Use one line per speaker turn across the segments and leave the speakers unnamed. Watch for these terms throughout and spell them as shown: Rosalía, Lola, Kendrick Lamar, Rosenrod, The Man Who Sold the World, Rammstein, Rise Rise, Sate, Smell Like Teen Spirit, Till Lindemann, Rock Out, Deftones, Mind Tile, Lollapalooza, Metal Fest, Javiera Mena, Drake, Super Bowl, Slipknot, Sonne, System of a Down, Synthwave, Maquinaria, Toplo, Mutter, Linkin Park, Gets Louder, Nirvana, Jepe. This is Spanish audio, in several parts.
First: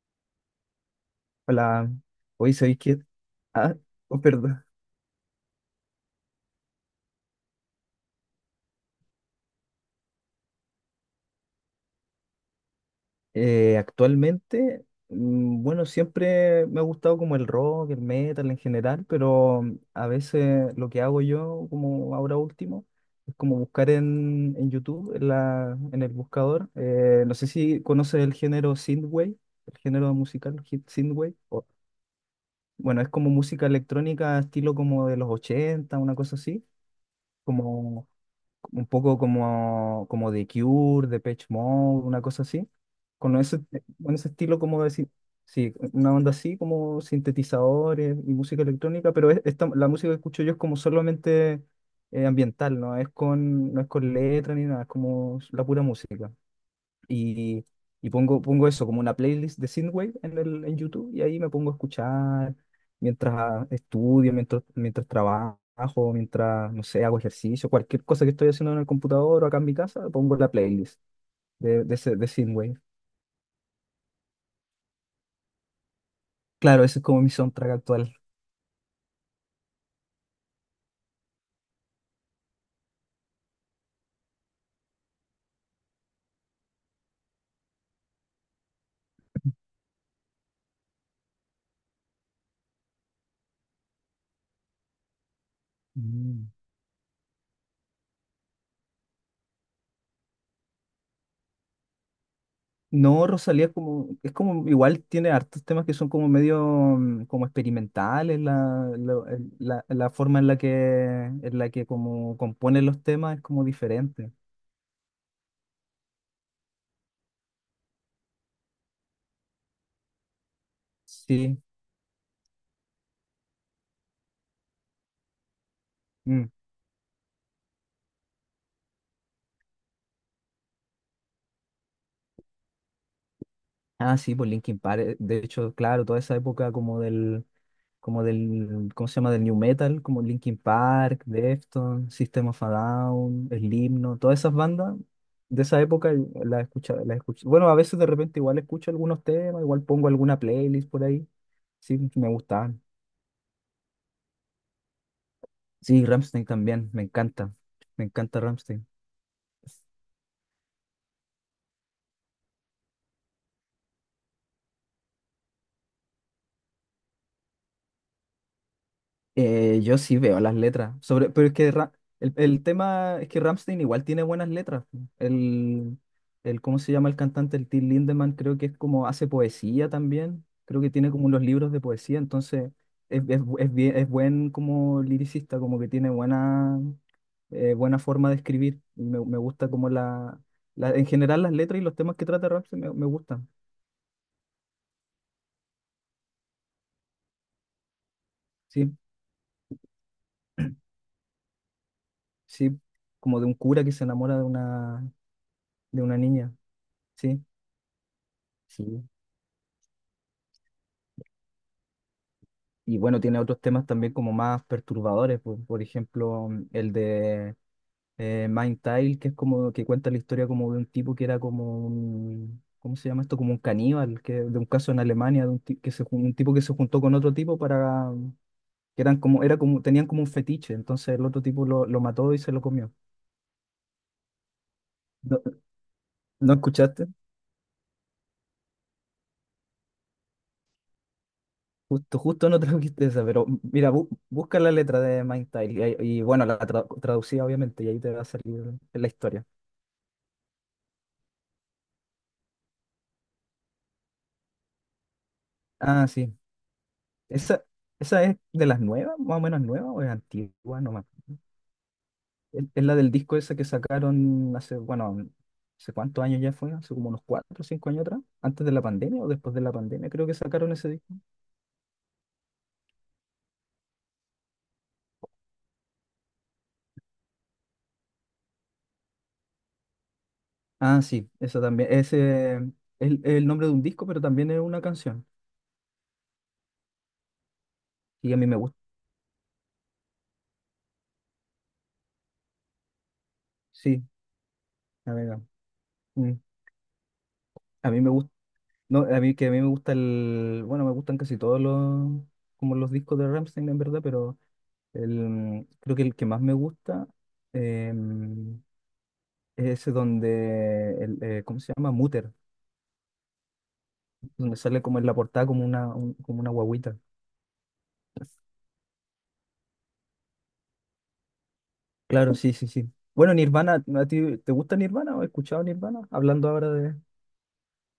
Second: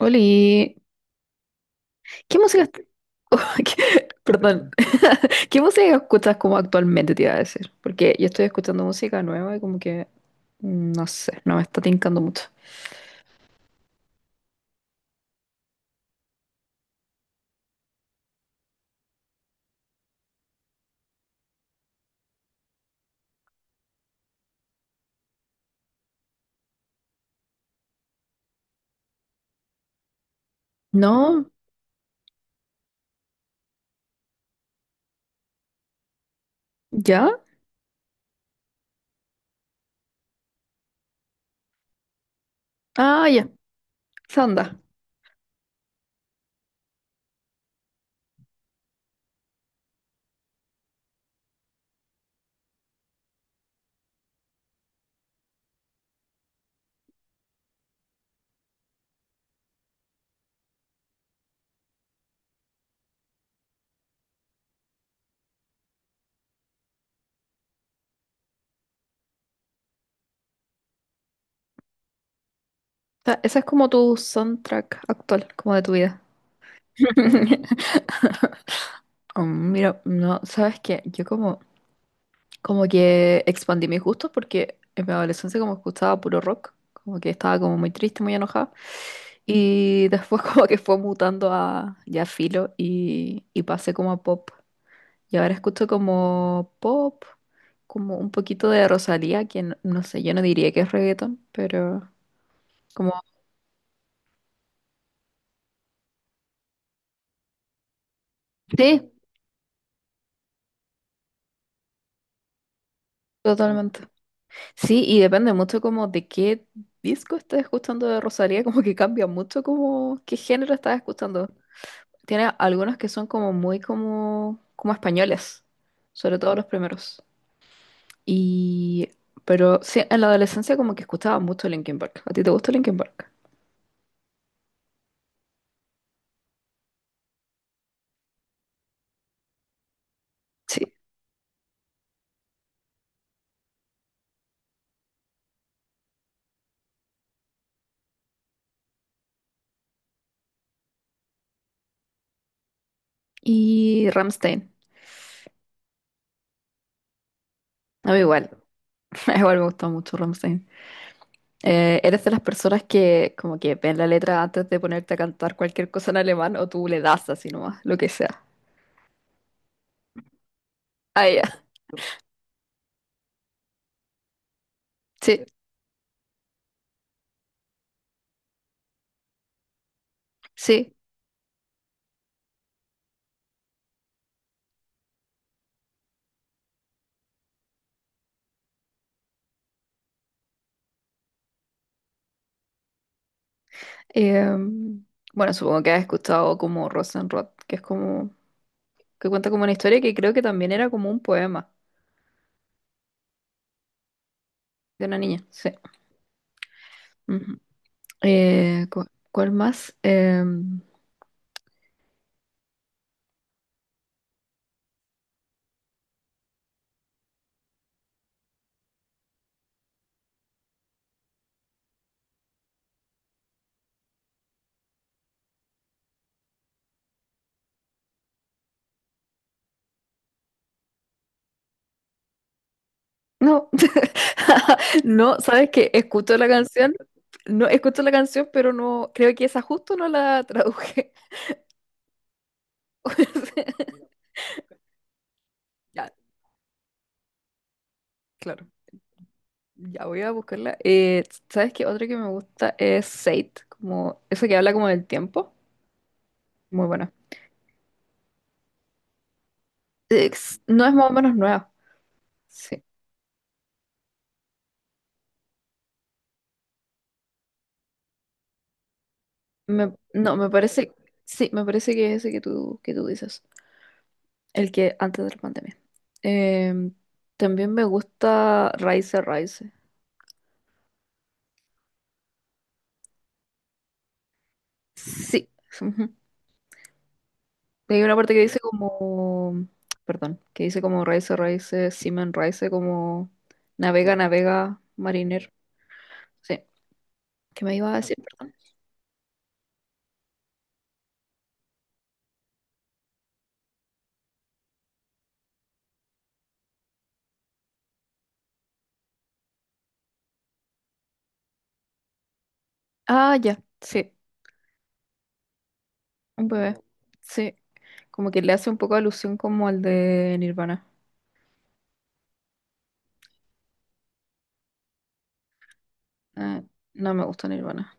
Oli,
Hola,
¿qué
hoy
música?
soy Kid. Ah,
¿Qué-
oh, perdón.
Perdón, ¿qué música escuchas como actualmente te iba a decir? Porque yo estoy escuchando música nueva y como que, no sé, no me está tincando mucho.
Actualmente, bueno, siempre me ha gustado como el rock, el metal en general, pero a veces lo que hago yo, como ahora último, es como buscar en YouTube, en el buscador. No sé si conoces el género synthwave, el género musical hit synthwave.
¿No?
Bueno, es como música electrónica, estilo como de los ochenta, una cosa así,
¿Ya?
como un poco como The Cure, Depeche Mode, una cosa así,
Ah,
con
ya,
ese, con ese
esa
estilo,
onda.
como decir, sí, una onda así, como sintetizadores y música electrónica, pero la música que escucho yo es como solamente ambiental, no es con letra ni nada, es como la pura música. Y, pongo eso como una playlist de Synthwave en YouTube, y ahí me pongo a escuchar mientras estudio, mientras trabajo, mientras, no sé, hago ejercicio, cualquier cosa que estoy haciendo en el computador o acá en mi casa. Pongo la playlist de Synthwave.
O sea, esa es como tu soundtrack actual, como de tu vida.
Claro, ese es como mi soundtrack actual.
Mm, mira, no, ¿sabes qué? Yo como como que expandí mis gustos porque en mi adolescencia como escuchaba puro rock, como que estaba como muy triste, muy enojada. Y después como que fue mutando a ya filo y pasé como a pop. Y ahora escucho
Mm.
como pop, como un poquito de Rosalía, que no, no sé, yo no diría que es reggaeton, pero como...
No, Rosalía es como, igual tiene hartos temas que son como medio, como experimentales.
Sí,
La forma en la que como compone los temas es como
totalmente.
diferente.
Sí, y depende mucho como de qué disco estés escuchando de Rosalía, como que cambia mucho como qué género estás escuchando.
Sí.
Tiene algunos que son como muy como, como españoles, sobre
Mm.
todo los primeros. Y, pero sí, en la adolescencia como que escuchaba mucho Linkin Park. ¿A ti te gusta Linkin Park?
Ah, sí, por Linkin Park. De hecho, claro, toda esa época como del, ¿cómo se llama? Del New Metal, como Linkin
Sí.
Park, Deftones, System of a Down, Slipknot, todas esas bandas de esa época, las escucha. Bueno, a veces de repente igual escucho algunos temas, igual pongo alguna playlist por ahí. Sí, me gustaban.
Y Rammstein.
Sí, Rammstein también, me encanta. Me
A mí
encanta
igual,
Rammstein.
igual me gustó mucho Rammstein. ¿Eres de las personas que como que ven la letra antes de ponerte a cantar cualquier cosa en alemán o tú le das así nomás, lo que sea?
Yo sí veo las letras,
Ah,
sobre,
ya.
pero es que el tema es que Rammstein igual tiene buenas letras.
Sí,
El, el, ¿cómo se llama el cantante? El Till Lindemann, creo que es como hace poesía también. Creo que
sí.
tiene como unos libros de poesía, entonces es, bu- es bien- es buen como liricista, como que tiene buena, buena forma de escribir. Y me gusta como en general las letras y los temas que trata Rammstein, me gustan.
Em, bueno, supongo que has escuchado como Rosenrod, que es como,
Sí,
que cuenta como una historia que creo que también era como un poema
sí, como de un cura que se enamora
de una niña, sí.
de una niña. Sí.
Ujú. Eh,
Sí.
cu- ¿Cuál más?
Y bueno, tiene otros temas también como más perturbadores, por ejemplo, el de Mind Tile, que es como que cuenta la historia como de un tipo que era como un, ¿cómo se llama esto? Como un caníbal, que de un caso en Alemania, de un, ti- que se, jun- un tipo que se juntó con otro tipo para, que eran como, era como, tenían como un fetiche, entonces el otro tipo lo mató y se lo comió.
No, no,
¿No,
sabes que escucho la
no
canción,
escuchaste?
no escucho la canción, pero no, creo que esa justo no la traduje.
Justo, justo no trajiste esa, pero mira, busca la letra de Mind Tile y,
Ya,
y bueno, traducida obviamente, y ahí te va a
claro.
salir la historia.
Ya voy a buscarla. ¿Sabes qué? Otra que me gusta es Sate, como esa que habla como del tiempo.
Ah, sí.
Muy buena.
Esa, esa es de las nuevas, más o menos nueva, o es
Ex-
antigua
no es
nomás.
más o menos nueva. Sí.
Es la del disco ese que sacaron hace, bueno, hace cuántos años ya fue, hace como unos 4 o 5 años atrás, antes de la pandemia o después de la
Me-
pandemia, creo que
no, me
sacaron ese
parece.
disco.
Sí, me parece que es ese que tú dices. El que antes de la pandemia. Em, también me gusta Rise Rise.
Ah, sí, eso también. Ese es el nombre de un disco, pero también es una canción.
Sí, ujú. Hay una
Y
parte
a
que
mí me
dice
gusta,
como. Perdón, que dice como Rise Rise, Seaman Rise, como
sí,
navega, navega,
a mí,
mariner.
mm,
Sí. ¿Qué me
a
iba a
mí me
decir?
gusta, no, a mí que a mí me gusta el, bueno, me gustan casi todos los, como los discos de Rammstein en verdad, pero el, creo que el que más me gusta em, es ese donde, el, ¿cómo se llama? Mutter,
Ah, ya, sí,
donde sale como en la portada como como
un
una
bebé.
guagüita.
Sí, como que le hace un poco alusión como al de Nirvana.
Claro, sí, sí, sí. Bueno, Nirvana, ¿a ti te gusta Nirvana o has escuchado Nirvana? Hablando
Ah,
ahora de...
no me gusta Nirvana.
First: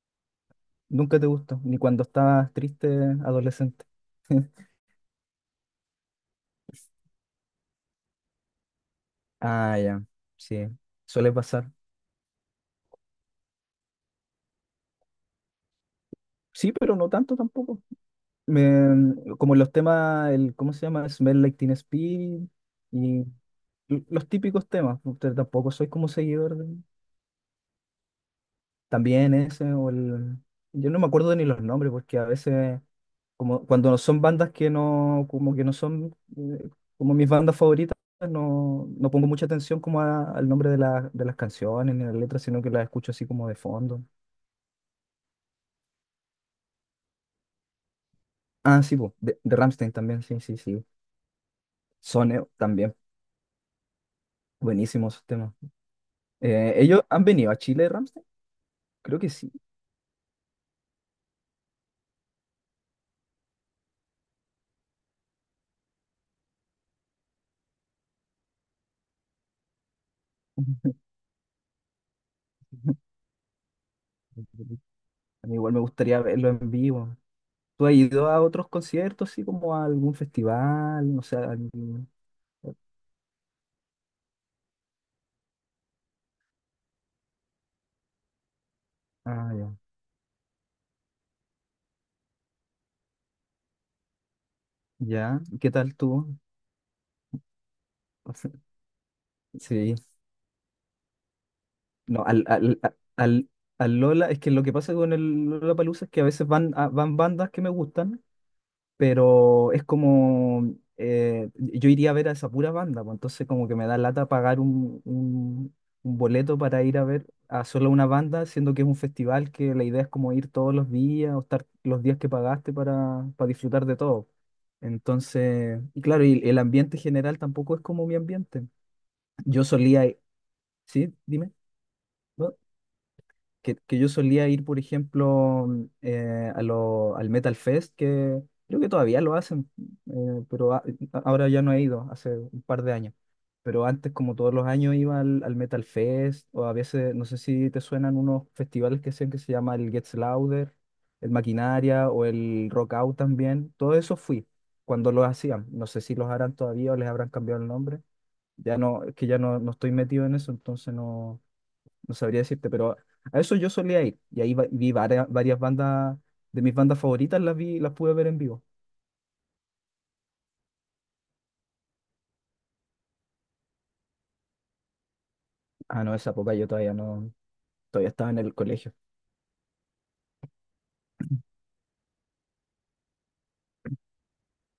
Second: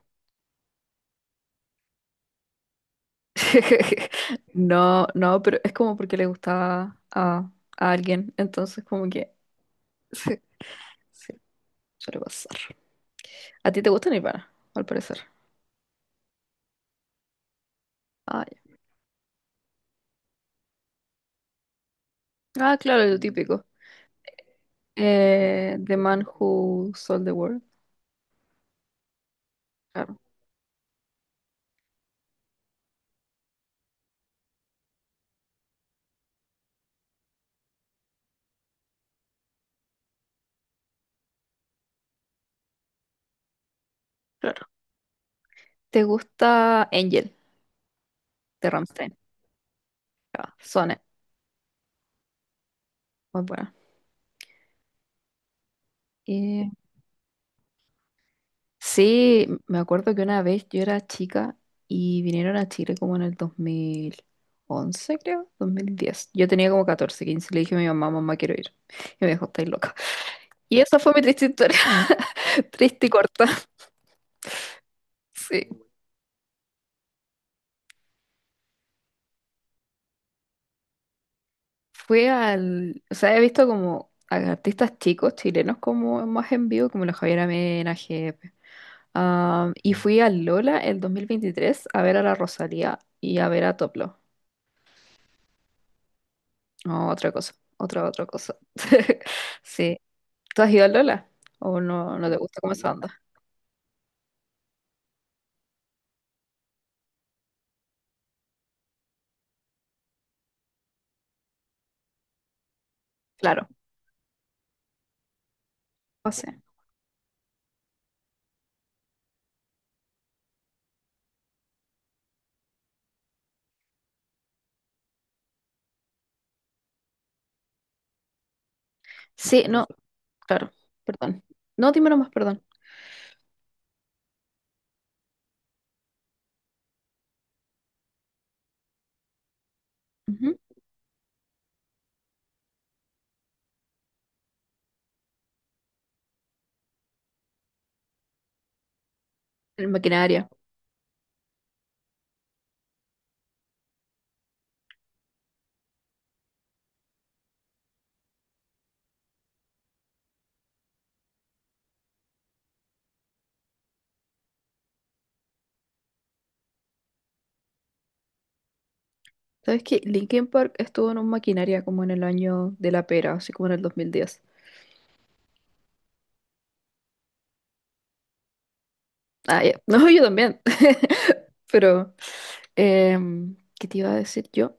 Nunca te gustó, ni cuando estabas triste, adolescente.
No, no, pero es como porque le gustaba a alguien, entonces como que
Ah, ya,
sí,
sí, suele
sí,
pasar.
suele pasar. ¿A ti te gusta Nirvana, al parecer?
Sí, pero no tanto tampoco.
Ah, ya.
Como los temas, el, ¿cómo se llama? Smell Like Teen Spirit
Ah, claro, lo
y
típico.
los típicos temas. Usted tampoco soy
The
como
Man
seguidor de...
Who Sold the World.
también ese o
Claro,
el... Yo no me acuerdo ni los nombres porque a veces, como cuando son bandas que no, como que no son, como mis bandas favoritas, no, no pongo mucha atención como al nombre de las canciones ni las letras, sino que las escucho así como de fondo.
claro. ¿Te gusta Angel de
Ah, sí, po,
Rammstein?
de Rammstein también, sí,
Ah,
sí, sí.
Sonne,
Son, también
muy buena.
buenísimos esos temas. ¿Ellos han venido a Chile, Ramstein? Creo que
Sí,
sí.
me acuerdo que una vez yo era chica y vinieron a Chile como en el 2011, creo, 2010. Yo tenía como 14, 15. Y le dije a mi mamá, mamá, quiero ir. Y me dijo, estáis loca. Y esa fue mi triste historia, triste y corta.
A mí
Sí,
igual me gustaría verlo en vivo. ¿Tú has ido a otros conciertos, así como a algún festival? No sé, a algún...
fue al, o sea, he visto como a artistas chicos chilenos como más en vivo, como la Javiera Mena, Jepe.
Ah,
Am,
ya.
y fui al Lola el 2023 a ver a la Rosalía y a ver a Toplo.
Ya, ¿y qué tal tú?
No, otra cosa, otra cosa.
Sí,
Sí. ¿Tú has ido al Lola? ¿O no,
no,
no te gusta cómo se anda?
al Lola, es que lo que pasa con el Lollapalooza es que a veces van, van bandas que me gustan, pero es como, yo iría a ver a esa pura banda, pues, entonces como
Claro,
que me da lata pagar un boleto
pase.
para ir a ver a solo una banda, siendo que es un festival que la idea es como ir todos los días o estar los días que pagaste para disfrutar de todo. Entonces, y claro, y el ambiente general tampoco es como mi ambiente. Yo
Sí, no,
solía, i-
claro,
sí,
perdón.
dime.
No, dime nomás,
¿No?
perdón.
Que yo solía ir, por ejemplo, al Metal Fest, que creo que todavía lo hacen, eh,
Ujú.
pero a- ahora ya no he ido, hace un par de años. Pero antes, como todos los años, iba al Metal Fest, o a veces, no sé si te suenan unos festivales que hacen que se llama
El
el Gets
maquinaria.
Louder, el Maquinaria o el Rock Out también. Todo eso fui cuando los hacían. No sé si los harán todavía o les habrán cambiado el nombre. Ya no, es que ya no, no estoy metido en eso, entonces no, no sabría decirte, pero a eso yo solía ir. Y ahí vi varias, varias bandas, de mis bandas favoritas las vi, las pude ver en vivo.
¿Sabes qué? Linkin Park estuvo en un maquinaria como en el año de la pera, así como en el 2010.
Ah, no, esa época yo todavía no, todavía estaba en el colegio.
Ah, ya. No, yo también. Pero, ¿qué te iba a decir yo?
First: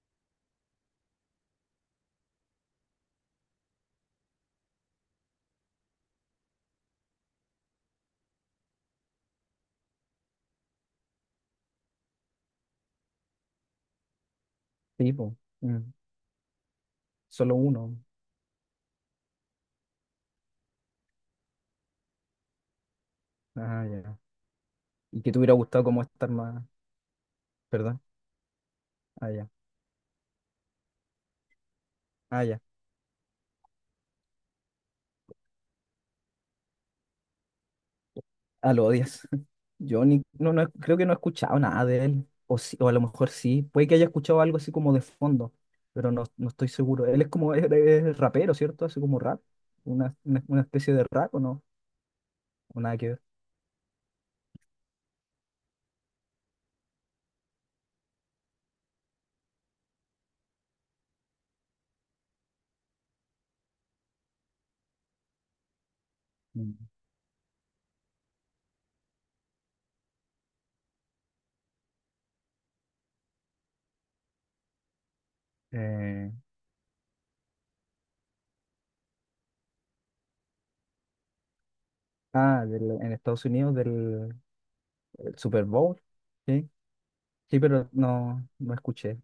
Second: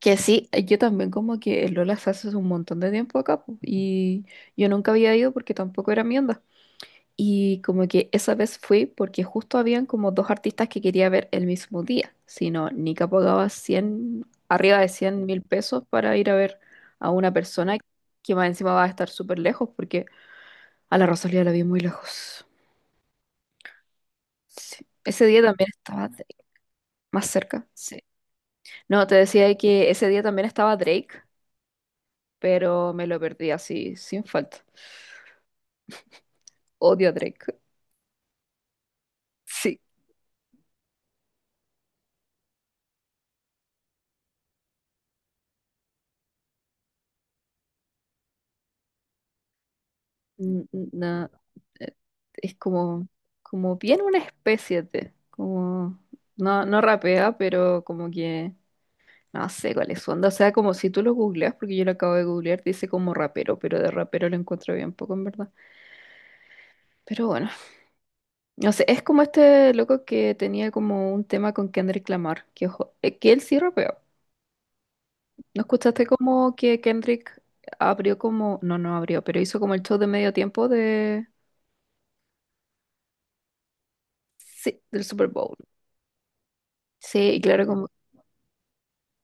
Que sí, yo también como que el Lola se hace un montón de tiempo acá po, y yo nunca había ido porque tampoco era mi onda. Y como que esa vez fui porque justo habían como dos artistas que quería ver el mismo día. Si no, Nika pagaba 100 arriba de
Sí,
cien
po.
mil pesos
Mm,
para ir a ver a una
solo
persona
uno.
que más encima va a estar súper lejos porque a la Rosalía la vi muy lejos.
Ah, ya.
Sí.
Y
Ese
que te
día
hubiera
también
gustado como
estaba
estar
Drake,
más,
más cerca.
¿verdad?
Sí. No, te
Ah, ya.
decía que ese día también estaba Drake,
Ah, ya.
pero me lo perdí así, sin falta. Odio a Drake.
Ah, lo odias.
Sí.
Yo ni, no, no, creo que no he escuchado nada de él. O, sí, o a lo mejor sí. Puede que haya escuchado algo así como de fondo, pero no, no estoy seguro. Él es como es rapero, ¿cierto? Hace como rap. Una
n-
especie de
na-
rap, o no.
eh, es
O nada
como,
que ver.
como bien una especie de, como, no, no rapea, pero como que, no sé cuál es su onda. O sea, como si tú lo googleas, porque yo lo acabo de googlear, dice como rapero, pero de rapero lo encuentro bien poco, en verdad.
Mm.
Pero bueno, no sé, es como este loco que tenía como un tema con Kendrick Lamar, que, ojo, que él sí rapeó. ¿No escuchaste
Eh,
como que Kendrick abrió como, no, no abrió, pero hizo como el show de medio tiempo de,
ah, en Estados Unidos del,
sí, del Super
del
Bowl?
Super Bowl. Sí,
Sí, y
sí,
claro,
pero no, no escuché.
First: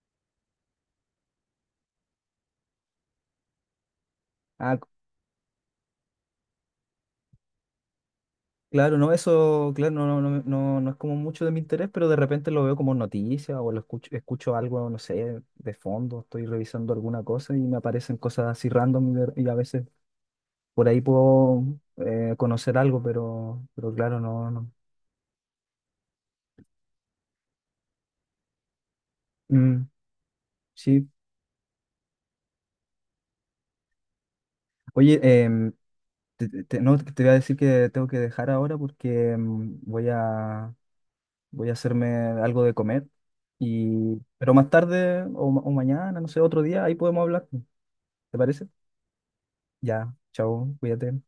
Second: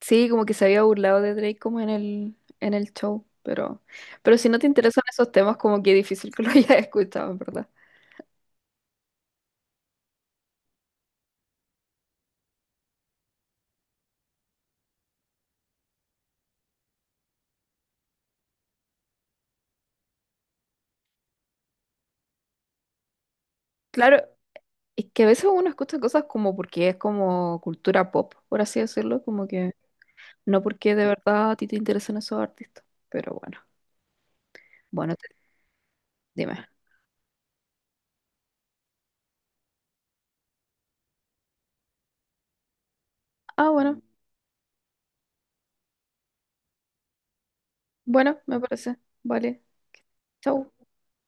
Sí, como que se había burlado de Drake como en el show, pero si no te
Ah, c-
interesan esos temas, como que es difícil que lo hayas escuchado, en verdad.
claro, no, eso, claro, no, no, no, no, no es como mucho de mi interés, pero de repente lo veo como noticia o lo escucho, escucho algo, no sé, de fondo, estoy revisando alguna cosa y me aparecen cosas así random, y a veces por ahí puedo, conocer algo, pero
Claro,
claro, no, no.
es que a veces uno escucha cosas como porque es como cultura pop, por así decirlo, como que
Mm,
no porque de
sí.
verdad a ti te interesan esos artistas, pero bueno, bueno,
Oye,
te-
em, Te,
dime.
te- no, te voy a decir que tengo que dejar ahora porque voy a hacerme algo de comer.
Ah, bueno,
Y, pero más tarde o, o mañana, no sé, otro día, ahí podemos hablar. ¿Te
bueno, me
parece?
parece. Vale,
Ya,
chau.
chao, cuídate.